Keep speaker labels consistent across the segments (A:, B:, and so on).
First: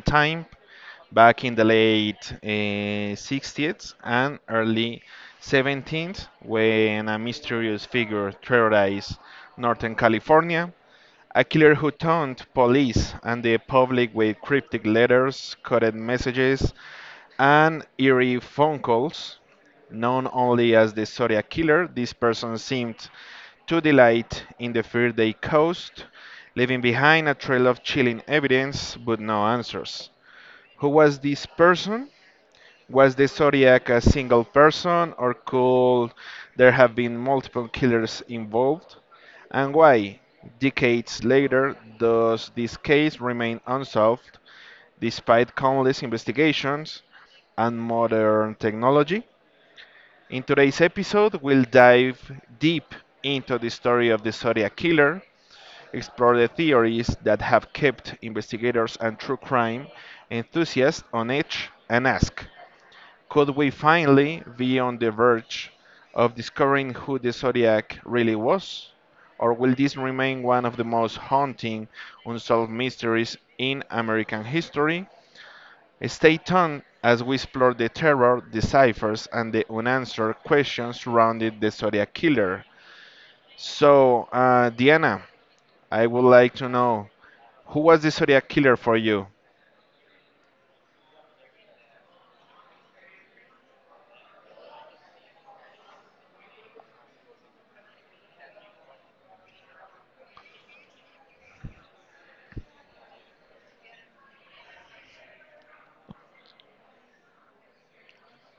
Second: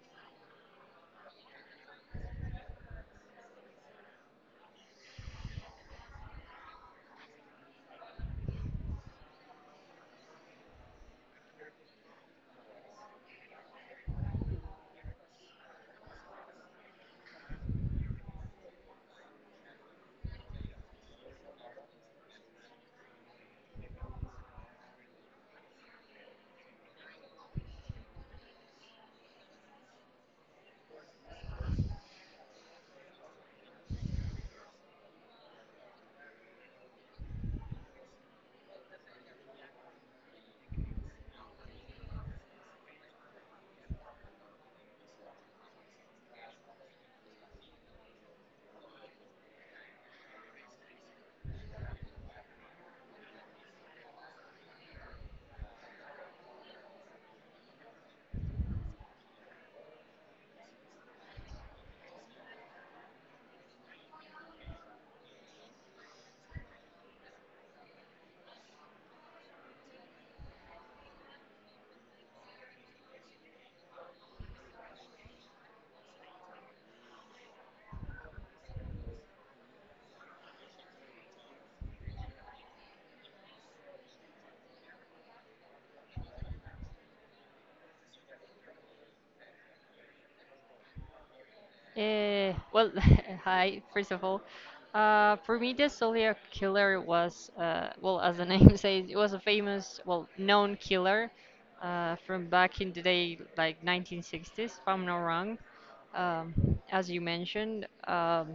A: time back in the late 60s and early 17th when a mysterious figure terrorized Northern California. A killer who taunted police and the public with cryptic letters, coded messages, and eerie phone calls. Known only as the Zodiac Killer, this person seemed to delight in the fear they caused, leaving behind a trail of chilling evidence but no answers. Who was this person? Was the Zodiac a single person, or could there have been multiple killers involved? And why, decades later, does this case remain unsolved? Despite countless investigations and modern technology, in today's episode, we'll dive deep into the story of the Zodiac Killer, explore the theories that have kept investigators and true crime enthusiasts on edge, and ask, could we finally be on the verge of discovering who the Zodiac really was? Or will this remain one of the most haunting unsolved mysteries in American history? Stay tuned as we explore the terror, the ciphers, and the unanswered questions surrounding the Zodiac Killer. So, Diana, I would like to know, who was the Zodiac Killer for you?
B: Uh, well, hi, first of all. For me, the Zodiac Killer was, as the name says, it was a famous, well, known killer from back in the day, like 1960s, if I'm not wrong, as you mentioned.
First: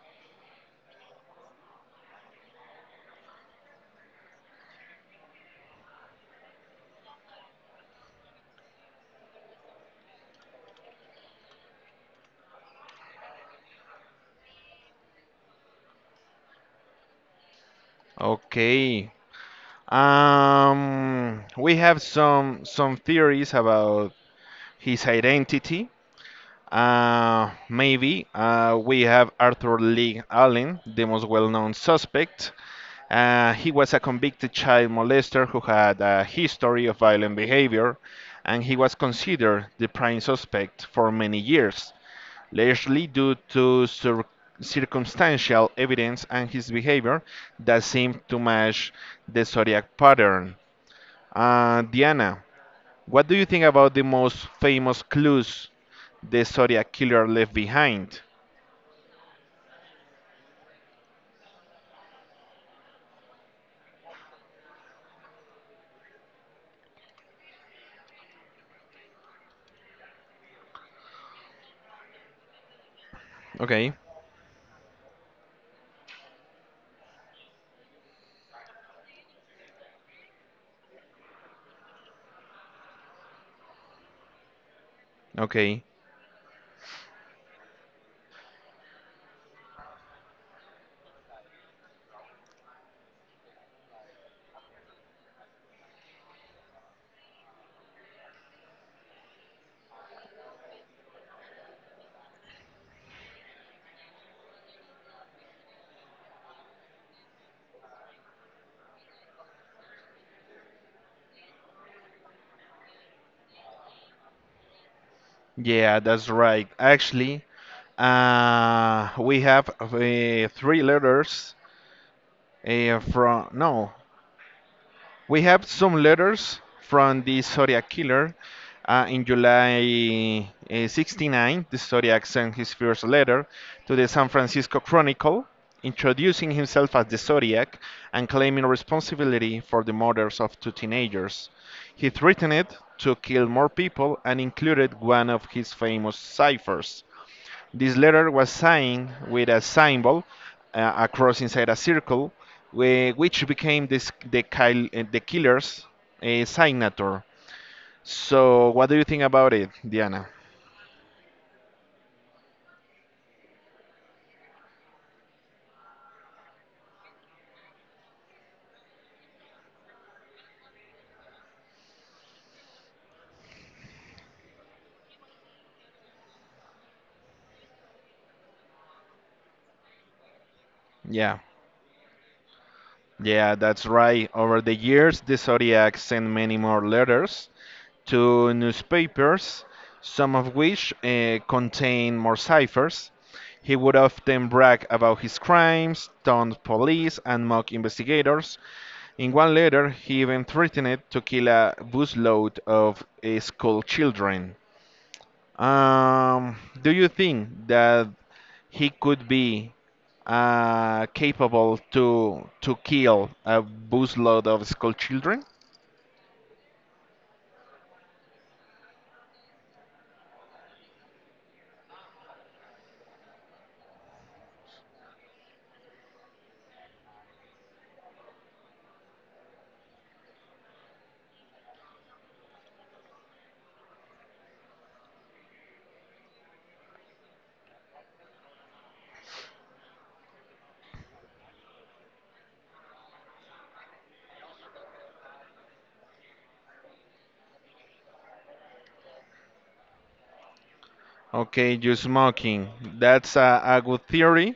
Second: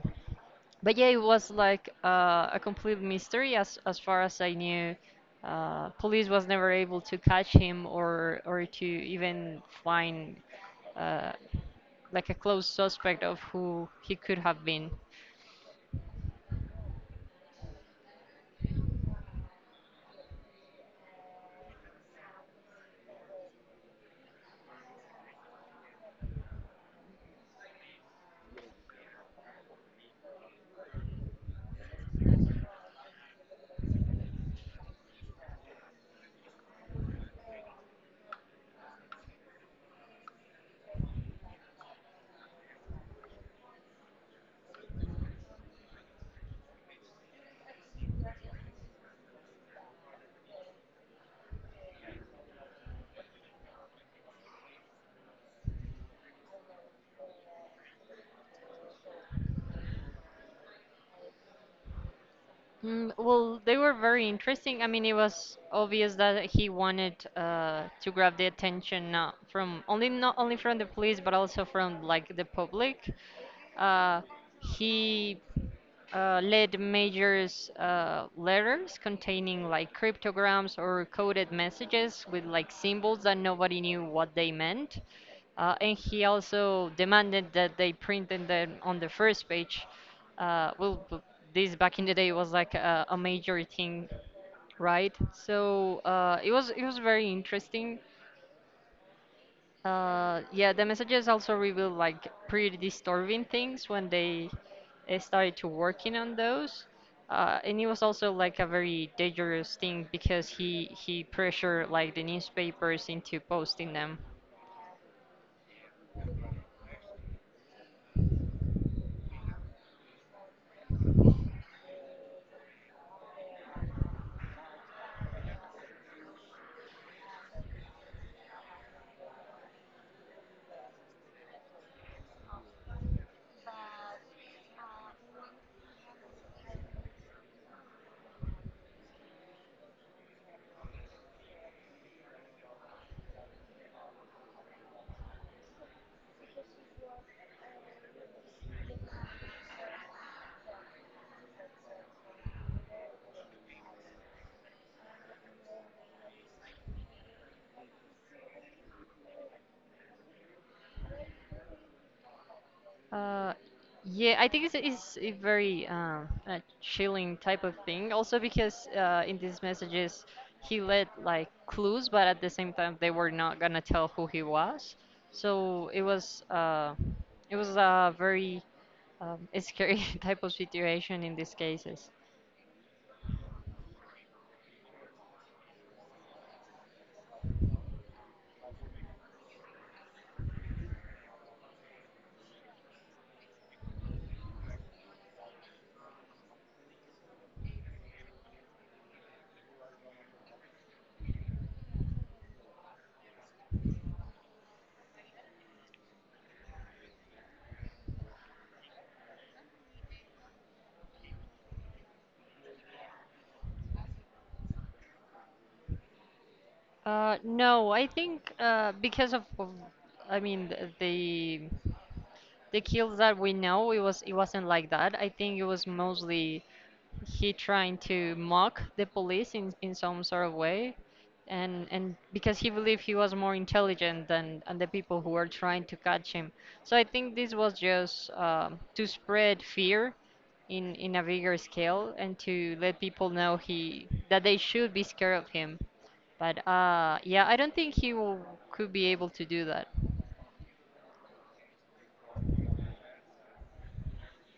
B: But yeah, it was like a complete mystery as far as I knew. Police was never able to catch him or to even find. uh, like a close suspect of who he could have been.
A: Okay. We have some theories about his identity. Maybe we have Arthur Lee Allen, the most well-known suspect. He was a convicted child molester who had a history of violent behavior, and he was considered the prime suspect for many years, largely due to circumstantial evidence and his behavior that seemed to match the zodiac pattern. Diana, what do you think about the most famous clues the Zodiac killer left behind?
B: Mm, well, they were very interesting. I mean, it was obvious that he wanted to grab the attention not only from the police, but also from like the public.
A: Okay,
B: Uh, he lead majors letters containing like cryptograms or coded messages with like symbols that nobody knew what they meant.
A: okay.
B: And he also demanded that they printed them on the first page. Uh, well, b- this back in the day was like a major thing, right? So it was very interesting. Yeah, the messages also reveal like pretty disturbing things when they started to working on those. And it was also like a very dangerous thing because he pressured like the newspapers into posting them.
A: Yeah, that's right. Actually, we have three letters from no, we have some letters from the Zodiac killer. In July 69, the Zodiac sent his first letter to the San Francisco Chronicle, introducing himself as the Zodiac and claiming responsibility for the murders of two teenagers. He threatened to kill more people and included one of his famous ciphers. This letter was signed with a symbol, a cross inside a circle, which became the killer's signature. So, what do you think about it, Diana?
B: Uh, yeah, I think it's a very chilling type of thing. Also because in these messages he let like clues, but at the same time they were not gonna tell who he was. So it was a very scary type of situation in
A: Yeah,
B: these cases.
A: yeah, that's right. Over the years, the Zodiac sent many more letters to newspapers, some of which contain more ciphers. He would often brag about his crimes, taunt police, and mock investigators. In one letter, he even threatened to kill a busload of school children. Um, do you think that he could be capable to kill a busload of school children?
B: No, I think because of I mean the kills that we know, it was it wasn't like that. I think it was mostly he trying to mock the police in some sort of way and because he believed he was more intelligent than and the people who were trying to catch him, so I think this was just to spread fear in a bigger scale and to let people know he that they should be scared of him, but yeah I don't think he will, could be able to do that.
A: Okay, you smoking. That's a good theory.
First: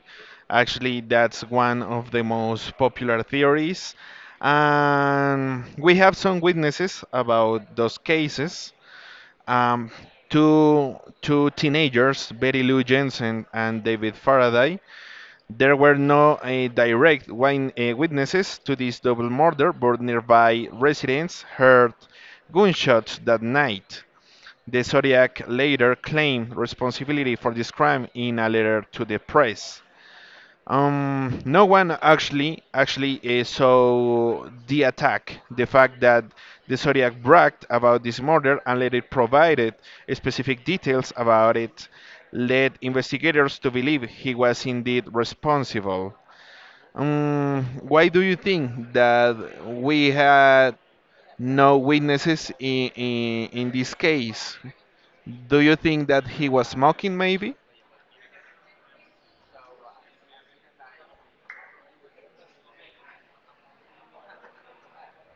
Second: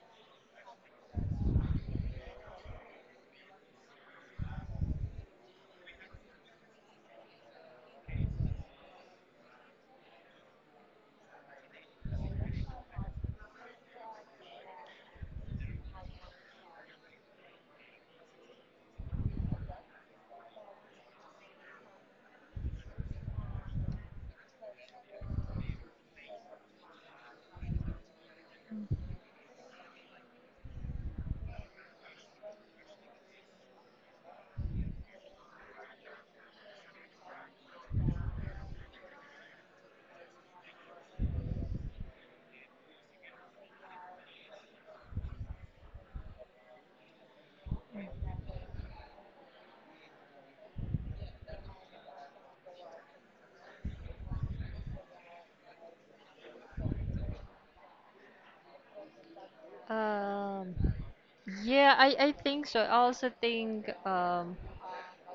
A: Actually, that's one of the most popular theories. And we have some witnesses about those cases. Um, two teenagers, Betty Lou Jensen and David Faraday. There were no direct witnesses to this double murder, but nearby residents heard gunshots that night. The Zodiac later claimed responsibility for this crime in a letter to the press. No one actually saw the attack. The fact that the Zodiac bragged about this murder and later provided specific details about it led investigators to believe he was indeed responsible. Why do you think that we had no witnesses in this case? Do you think that he was mocking, maybe?
B: Um yeah i i think so. I also think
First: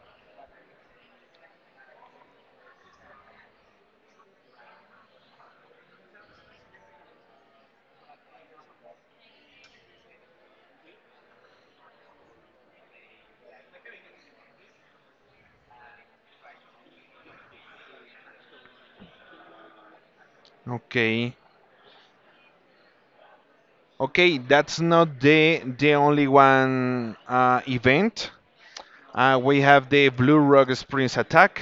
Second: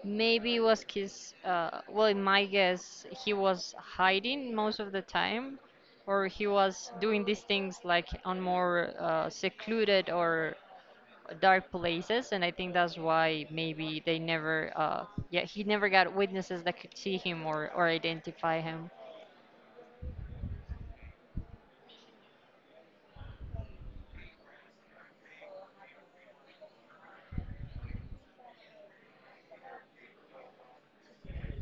B: maybe it was his, in my guess, he was hiding most of the time, or he was doing these things like on more secluded or dark places, and I think that's why maybe they never, yeah, he never got witnesses that could see him or identify him.
A: Okay. Okay, that's not the only one event. We have the Blue Rock Springs attack,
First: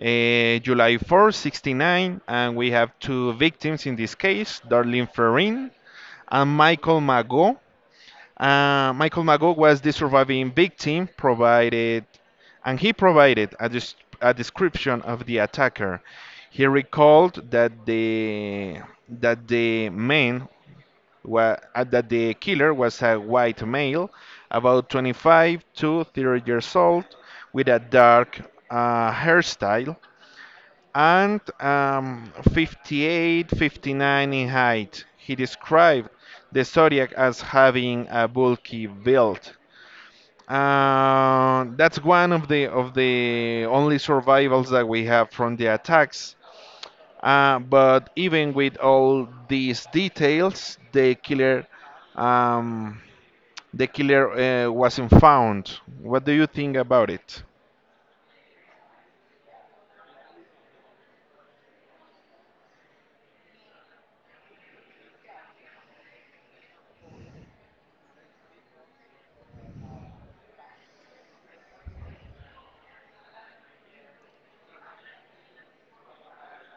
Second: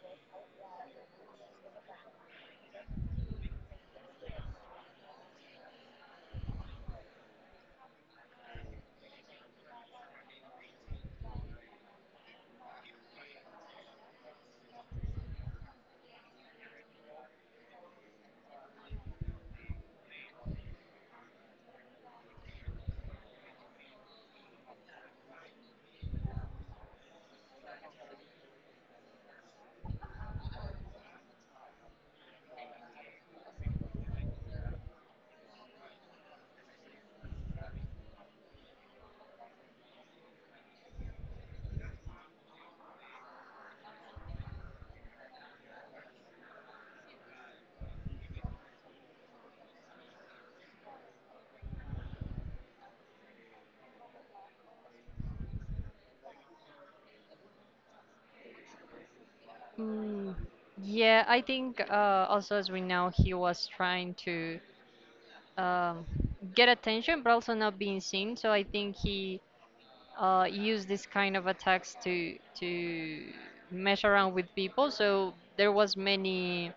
A: July 4, 69, and we have two victims in this case, Darlene Ferrin and Michael Mago. Michael Mago was the surviving victim, provided, and he provided a, a description of the attacker. He recalled that the man wa- that the killer was a white male, about 25 to 30 years old, with a dark hairstyle, and 58 59 in height. He described the Zodiac as having a bulky build. That's one of the only survivals that we have from the attacks. But even with all these details, um, the killer wasn't found. What do you think about it?
B: Mm, yeah, I think also as we know, he was trying to um, get attention, but also not being seen. So I think he use this kind of attacks to mess around with people. So there was many,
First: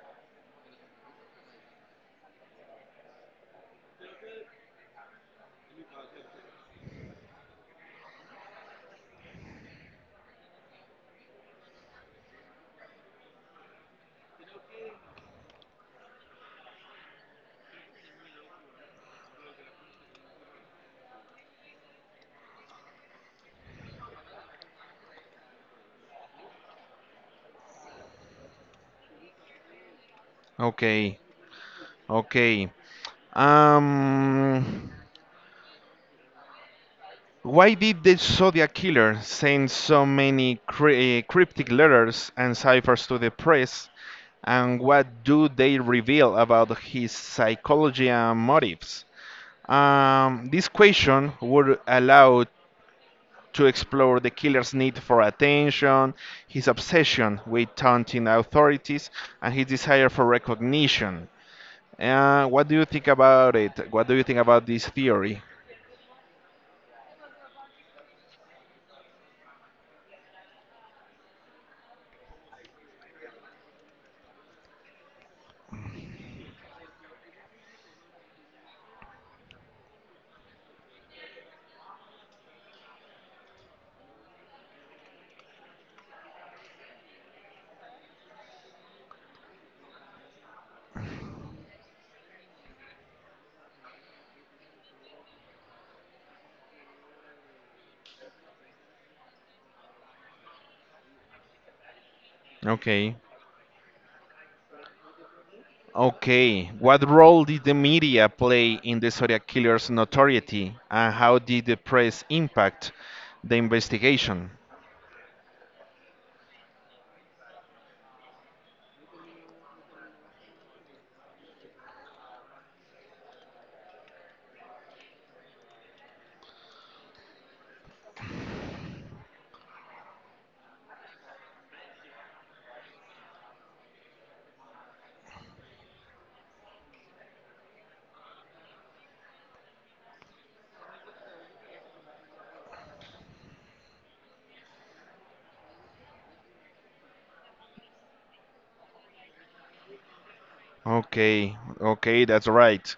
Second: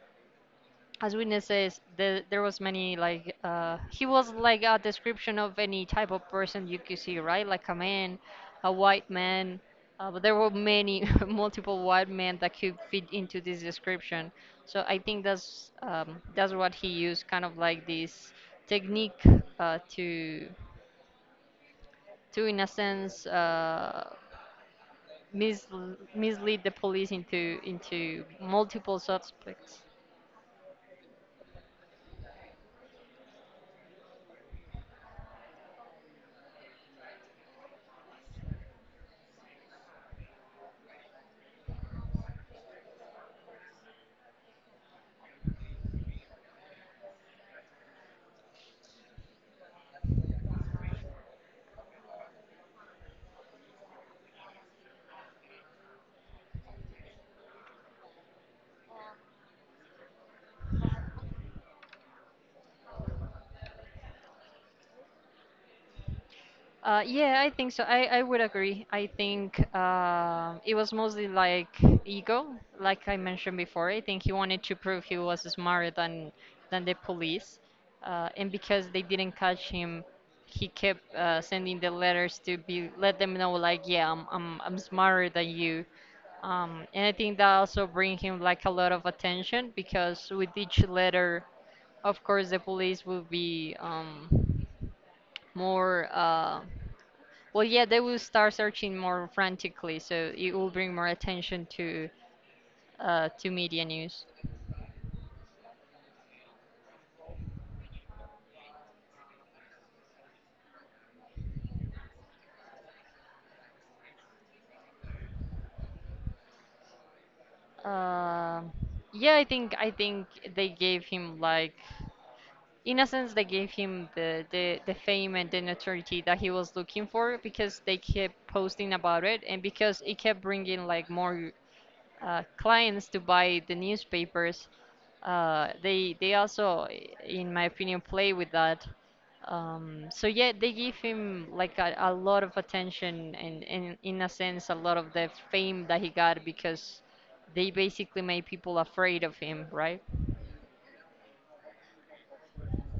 B: as witnesses, says, there was many like he was like a description of any type of person you could see, right? Like a man, a white man. But there were many multiple white men that could fit into this description. So I think that's what he used, kind of like this technique uh, to to in a sense. Mislead the police into multiple suspects.
A: Okay, okay. Um, why did the Zodiac killer send so many cryptic letters and ciphers to the press? And what do they reveal about his psychology and motives? This question would allow to explore the killer's need for attention, his obsession with taunting authorities, and his desire for recognition. What do you think about it? What do you think about this theory?
B: Yeah, I think so. I would agree. I think it was mostly like ego, like I mentioned before. I think he wanted to prove he was smarter than the police, and because they didn't catch him, he kept sending the letters to be let them know like, yeah, I'm smarter than you. And I think that also bring him like a lot of attention because with each letter, of course, the police will be more. Yeah, they will start searching more frantically, so it will bring more attention
A: Okay.
B: to media news.
A: Okay. What role did the media play in the Zodiac killer's notoriety, and how did the press impact the investigation?
B: Um yeah, I think they gave him like, in a sense, they gave him the fame and the notoriety that he was looking for because they kept posting about it and because it kept bringing like more clients to buy the newspapers, they also, in my opinion, play with that. So yeah, they give him like a lot of attention and in a sense a lot of the fame that he got because they basically made people afraid of him, right?
A: Okay, okay, that's right.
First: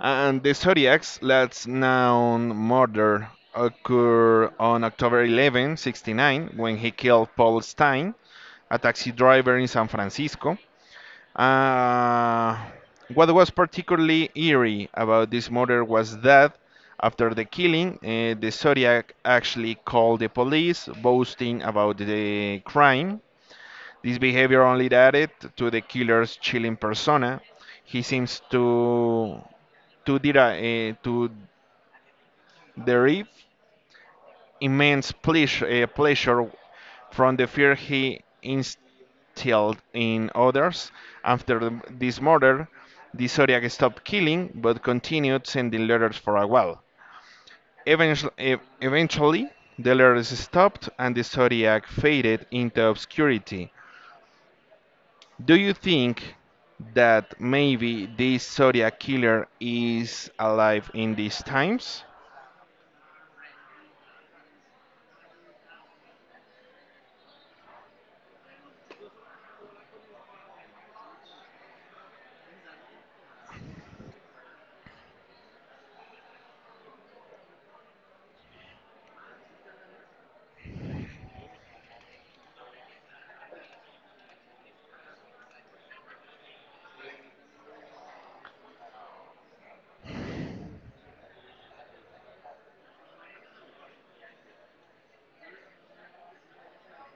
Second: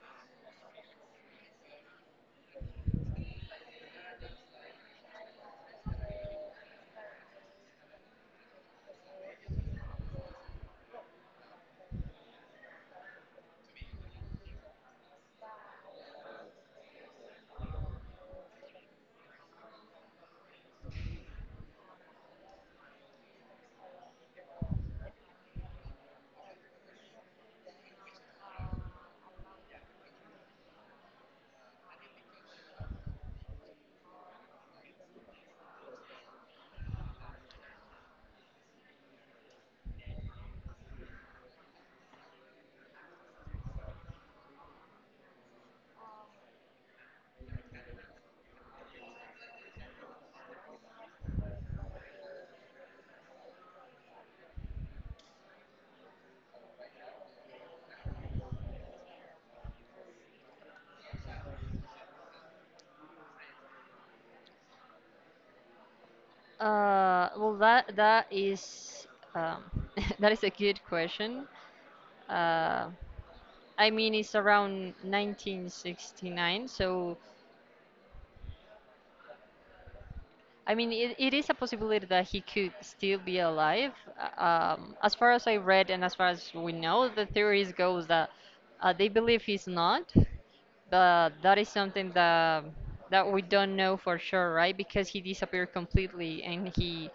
A: And the Zodiac's last known murder occurred on October 11, 69, when he killed Paul Stein, a taxi driver in San Francisco. Uh, what was particularly eerie about this murder was that after the killing, the Zodiac actually called the police, boasting about the crime. This behavior only added to the killer's chilling persona. He seems to derive immense pleasure from the fear he instilled in others. After this murder, the Zodiac stopped killing but continued sending letters for a while. Eventually the letters stopped and the Zodiac faded into obscurity. Do you think that maybe this Zodiac killer is alive in these times?
B: That is um, that is a good question. Uh, I mean, it's around 1969, so I mean, it is a possibility that he could still be alive. As far as I read and as far as we know, the theories goes that they believe he's not, but that is something that we don't know for sure, right? Because he disappeared completely and he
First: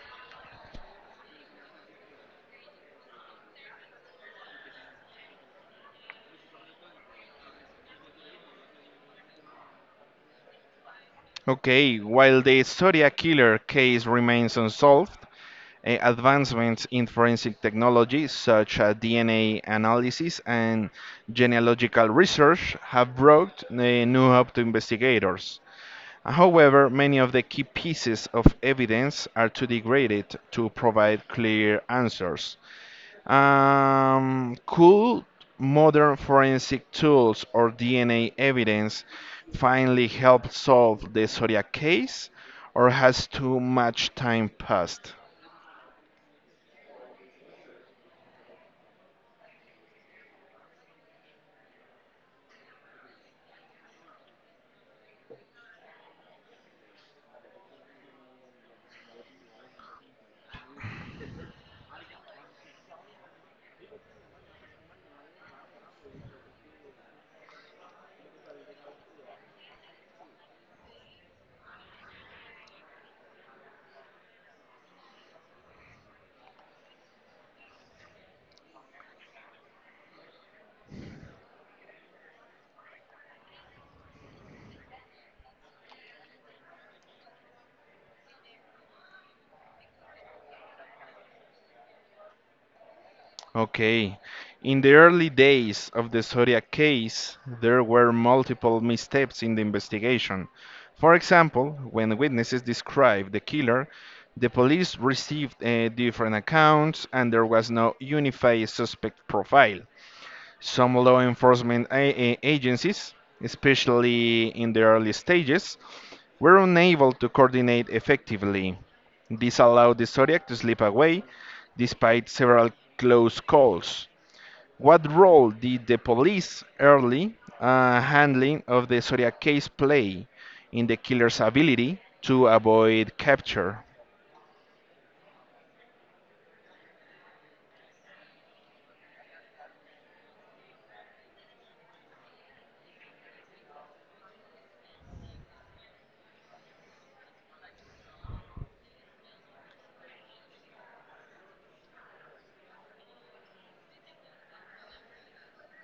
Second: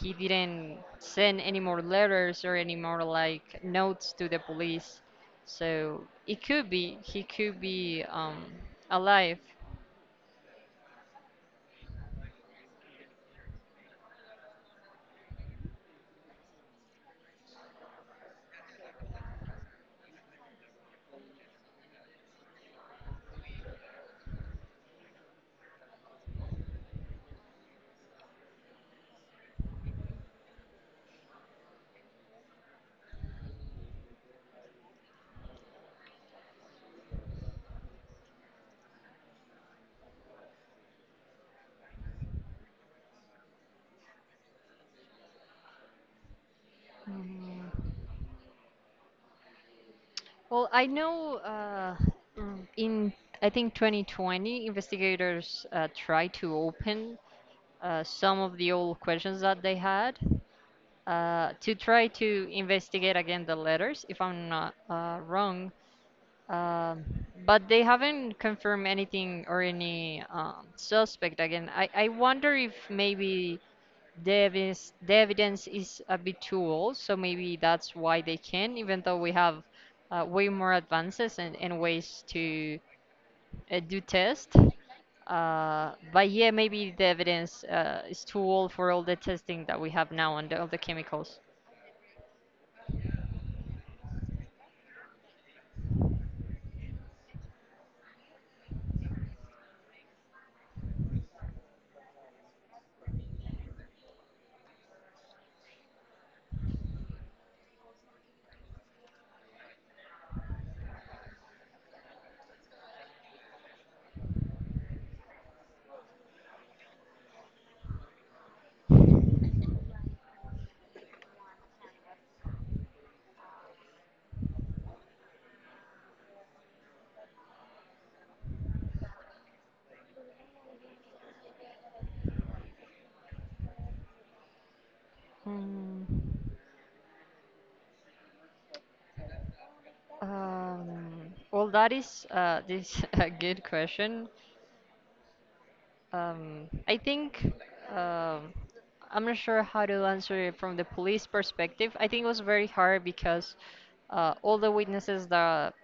B: he didn't send any more letters or any more like notes to the police. So it could be he could be alive.
A: Okay, while the Zodiac killer case remains unsolved, advancements in forensic technology such as DNA analysis and genealogical research have brought new hope to investigators. However, many of the key pieces of evidence are too degraded to provide clear answers. Could modern forensic tools or DNA evidence finally help solve the Zodiac case, or has too much time passed?
B: Mm. Well, I know mm, in I think 2020, investigators tried to open some of the old questions that they had to try to investigate again the letters, if I'm not wrong. Um, but they haven't confirmed anything or any suspect again. I wonder if maybe the evidence is a bit too old, so maybe that's why they can, even though we have way more advances and ways to do tests. But yeah, maybe the evidence is too old for all the testing that we have now on the, all the chemicals.
A: Okay. In the early days of the Zodiac case, there were multiple missteps in the investigation. For example, when witnesses described the killer, the police received different accounts and there was no unified suspect profile. Some law enforcement agencies, especially in the early stages, were unable to coordinate effectively. This allowed the Zodiac to slip away despite several close calls. What role did the police early handling of the Zodiac case play in the killer's ability to avoid capture?
B: Hmm. Um, that is this a good question. I think um, I'm not sure how to answer it from the police perspective. I think it was very hard because all the witnesses that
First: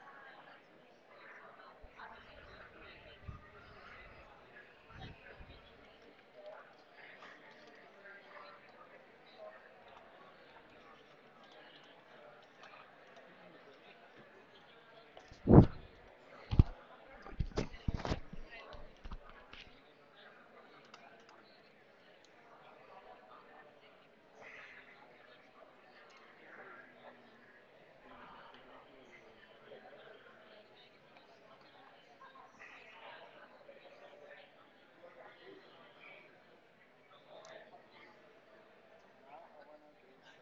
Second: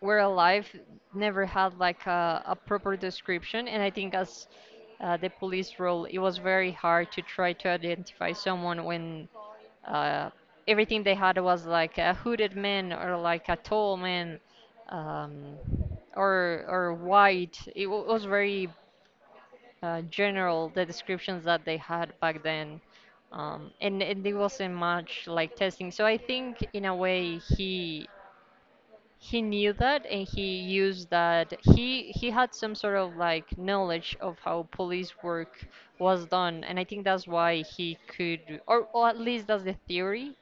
B: were alive never had like a proper description, and I think as the police role, it was very hard to try to identify someone when uh, everything they had was like a hooded man or like a tall man, um, or white. Was very general the descriptions that they had back then, and it wasn't much like testing, so I think in a way he knew that and he used that he had some sort of like knowledge of how police work was done, and I think that's why he could, or at least that's the theory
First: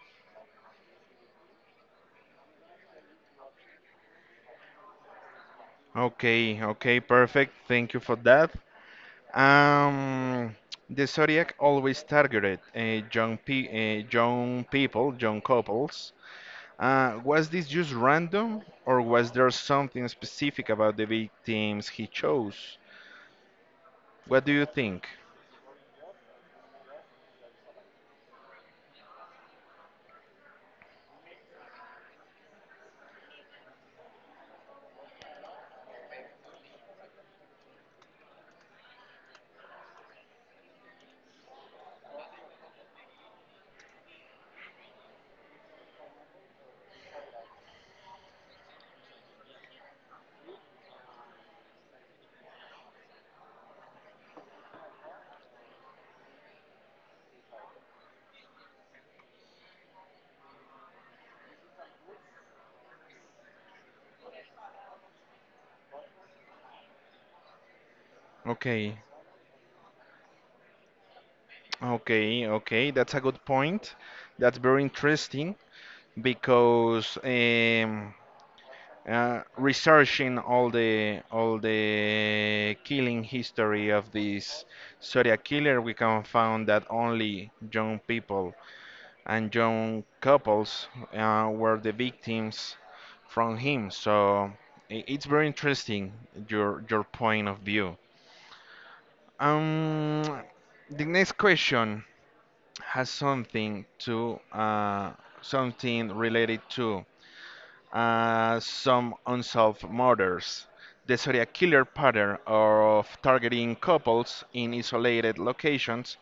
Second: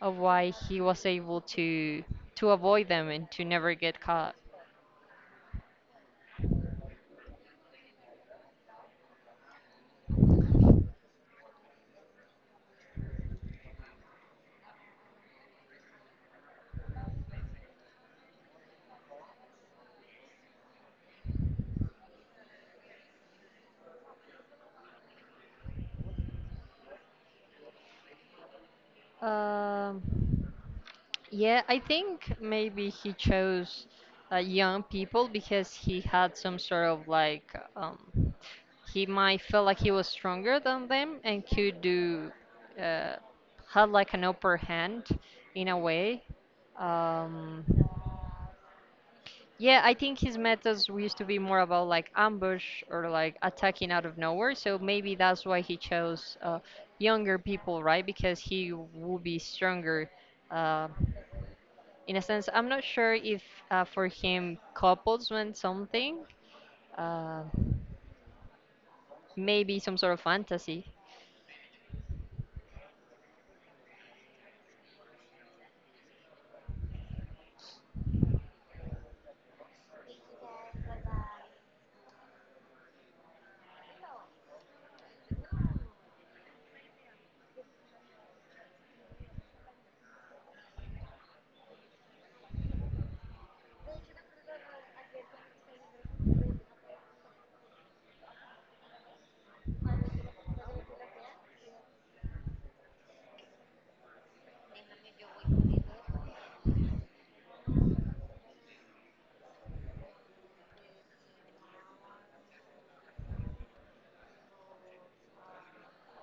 B: of why he was able to avoid them and to never get caught.
A: Okay, okay, perfect. Thank you for that. Um, the Zodiac always targeted young people, young couples. Was this just random, or was there something specific about the victims he chose? What do you think?
B: um Yeah, I think maybe he chose young people because he had some sort of like he might feel like he was stronger than them and could do uh, had like an upper hand in a way. Um, yeah, I think his methods used to be more about like ambush or like attacking out of nowhere. So maybe that's why he chose younger people, right? Because he would be stronger. Uh, in a sense I'm not sure if for him couples meant something uh,
A: Okay,
B: maybe some sort of fantasy.
A: okay, okay. That's a good point. That's very interesting because researching all the killing history of this Zodiac killer, we can found that only young people and young couples were the victims from him. So it's very interesting your point of view. Um, the next question has something related to some unsolved murders. The serial killer pattern of targeting couples in isolated locations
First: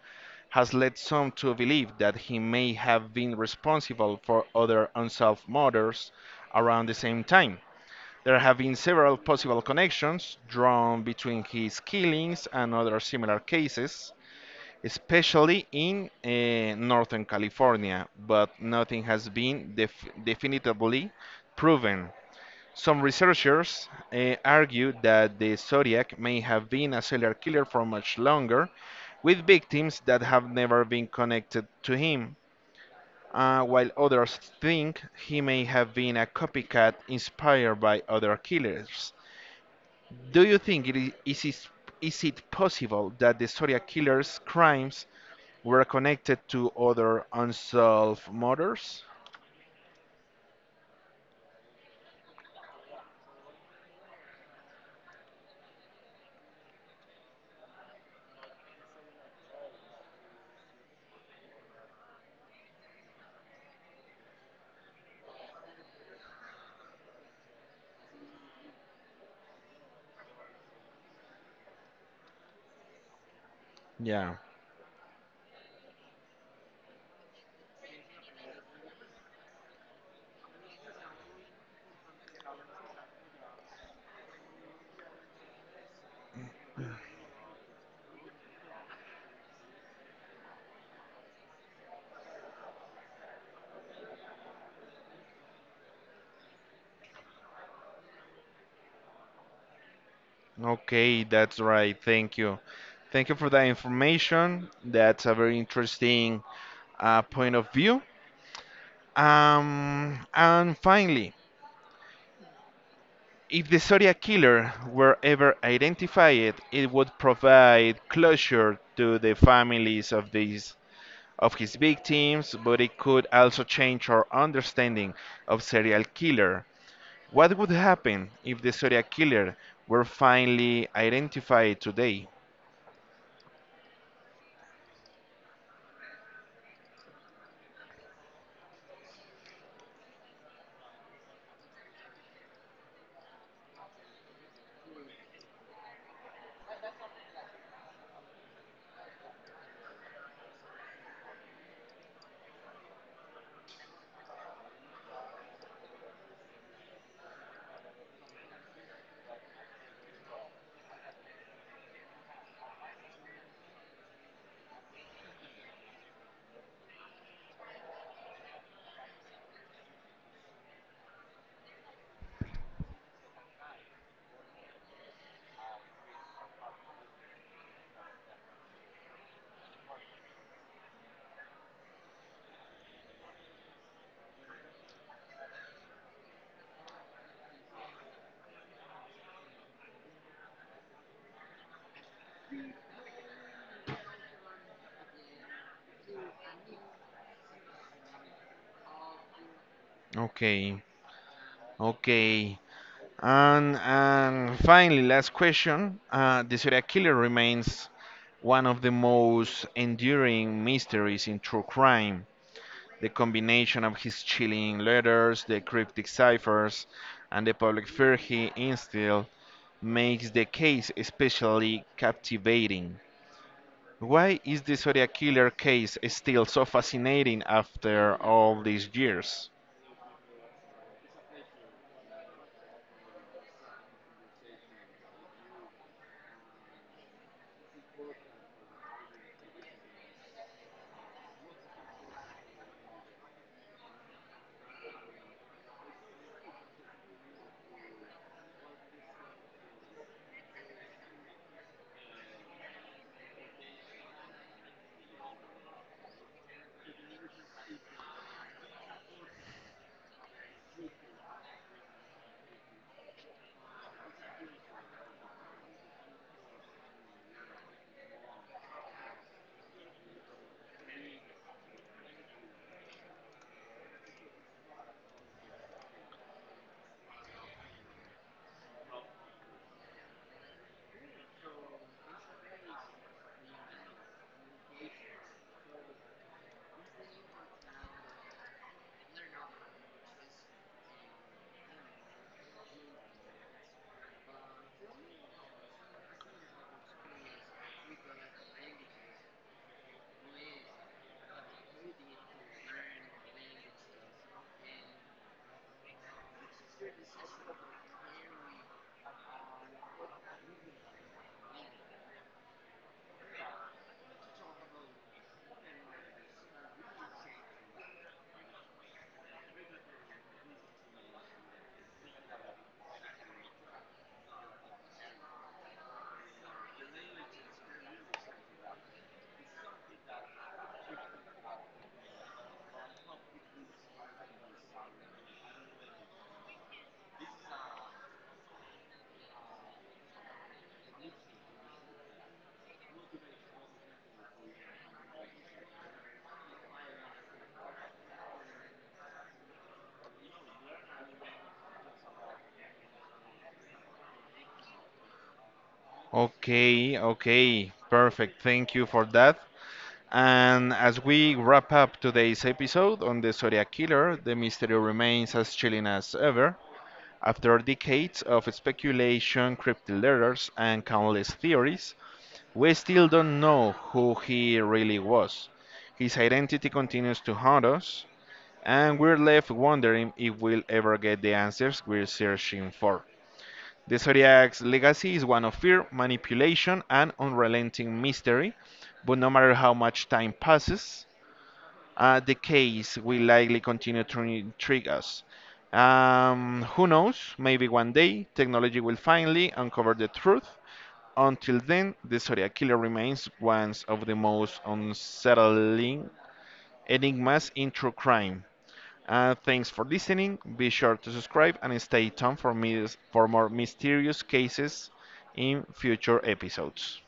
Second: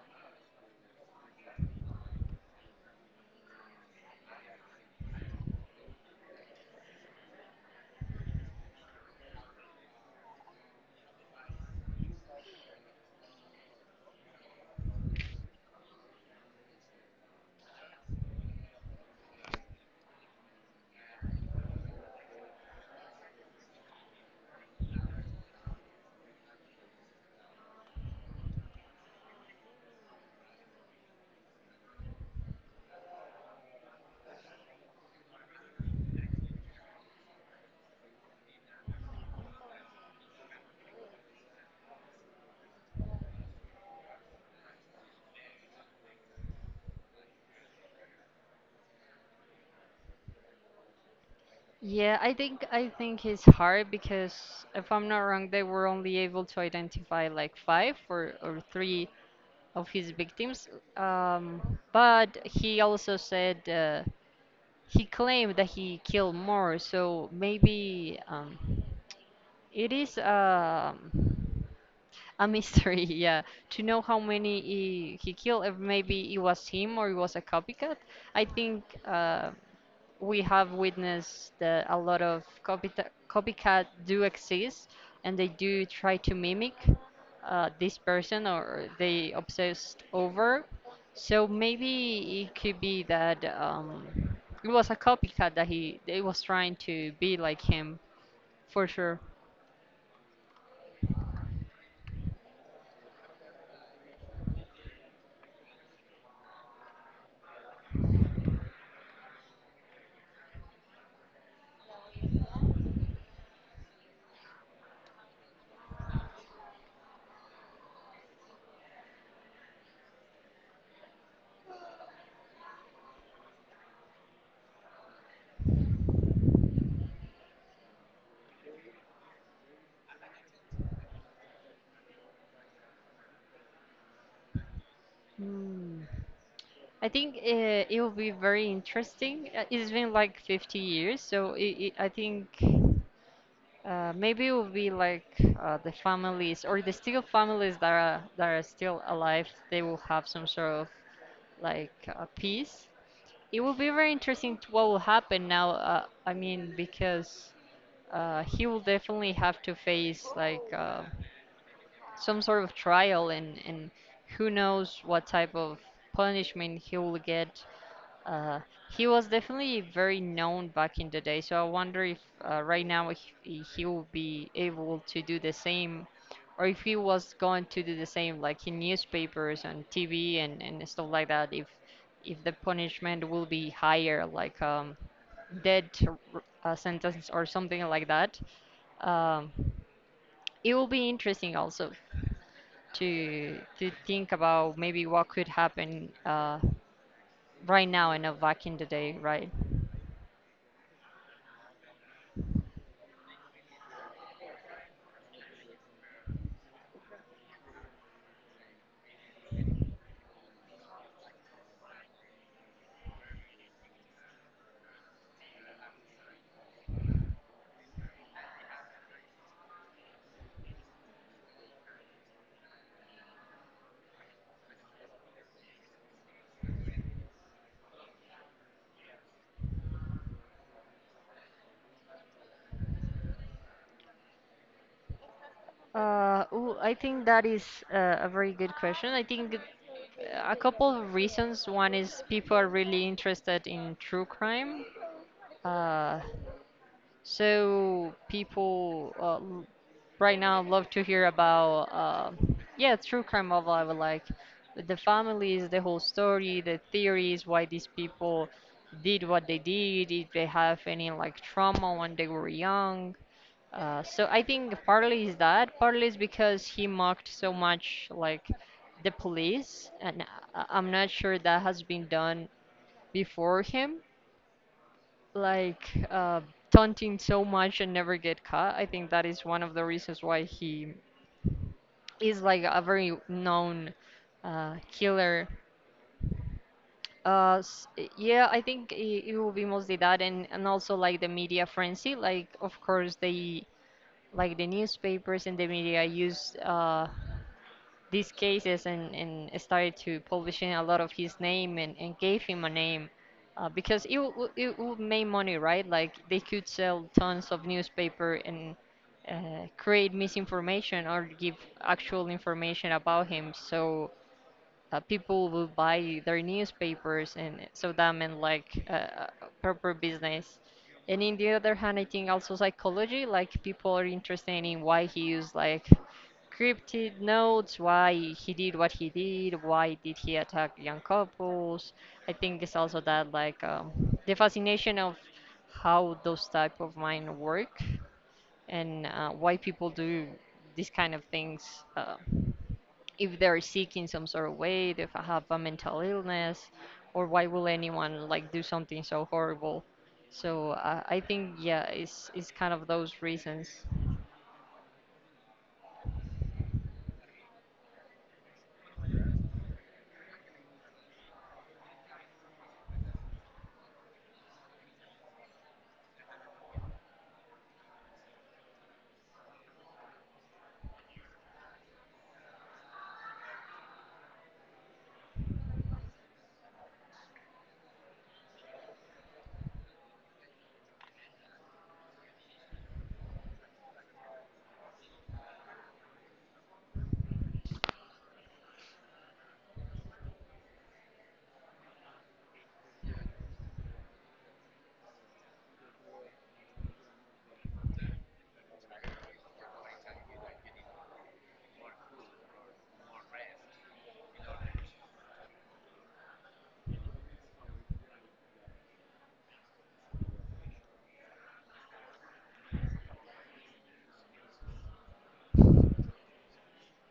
A: has led some to believe that he may have been responsible for other unsolved murders around the same time. There have been several possible connections drawn between his killings and other similar cases, especially in Northern California, but nothing has been definitively proven. Some researchers argue that the Zodiac may have been a serial killer for much longer, with victims that have never been connected to him, while others think he may have been a copycat inspired by other killers. Do you think it is it possible that the Zodiac killer's crimes were connected to other unsolved murders?
B: Yeah, I think it's hard because if I'm not wrong they were only able to identify like five, or three of his victims, um, but he also said he claimed that he killed more, so maybe it is a mystery, yeah. To know how
A: Yeah.
B: many he killed, if maybe it was him or it was a copycat. I think we have witnessed that a lot of copycat do exist and they do try to mimic this person or they obsessed over. So maybe it could be that it was a copycat that he they was trying to be like him for sure.
A: Okay, that's right. Thank you. Thank you for that information. That's a very interesting point of view. And finally, if the Zodiac killer were ever identified, it would provide closure to the families of these of his victims, but it could also change our understanding of serial killer. What would happen if the Zodiac killer were finally identified today?
B: Hmm. I think it will be very interesting. It's been like 50 years, so I think maybe it will be like the families or the still families that are still alive. They will have some sort of like peace. It will be very interesting to what will happen now. I mean, because he will definitely have to face like some sort of trial and who knows what type of punishment he will get. uh, he was definitely very known back in the day, so I wonder if right now, he will be able to do the same, or if he was going to do the same, like in newspapers and TV and stuff like that. If the punishment will be higher, like death sentence or something like that, um, it will be interesting also to think about maybe what could happen. Right now and not back in the day, right?
A: Okay. Okay. And finally, last question. The serial killer remains one of the most enduring mysteries in true crime. The combination of his chilling letters, the cryptic ciphers, and the public fear he instilled makes the case especially captivating. Why is the Zodiac killer case still so fascinating after all these years?
B: I think that is a very good question. A couple of reasons. One is people are really interested in true crime. Uh, so people right now love to hear about, yeah, true crime novel. I would like the families, the whole story, the theories, why these people did what they did, if they have any like trauma when they were young. So I think partly is that, partly is because he mocked so much like the police, and I'm not sure that has been done before him, like taunting so much and never get caught. I think that is one of the reasons why he is like a very known killer. Uh, s- yeah, I think it will be mostly that, and also like the media frenzy. Like, of course, they like the newspapers and the media use these cases and started to publishing a lot of his name and gave him a name because it would make money, right? Like they could sell tons of newspaper and create misinformation or give actual information about him, so people will buy their newspapers, and so that meant like proper business, and in the other hand I think also psychology, like people are interested in why he used like cryptid notes, why he did what he did, why did he attack young couples. I think it's also that like the fascination of how those type of mind work and why people do these kind of things. If they're sick in some sort of way, if I have a mental illness, or why will anyone like do something so horrible? So I think yeah, it's kind of those reasons.
A: Okay, okay, perfect. Thank you for that. And as we wrap up today's episode on the Zodiac Killer, the mystery remains as chilling as ever. After decades of speculation, cryptic letters, and countless theories, we still don't know who he really was. His identity continues to haunt us, and we're left wondering if we'll ever get the answers we're searching for. The Zodiac's legacy is one of fear, manipulation, and unrelenting mystery, but no matter how much time passes, the case will likely continue to intrigue us. Who knows? Maybe one day technology will finally uncover the truth. Until then, the Zodiac Killer remains one of the most unsettling enigmas in true crime. Thanks for listening. Be sure to subscribe and stay tuned for, for more mysterious cases in future episodes.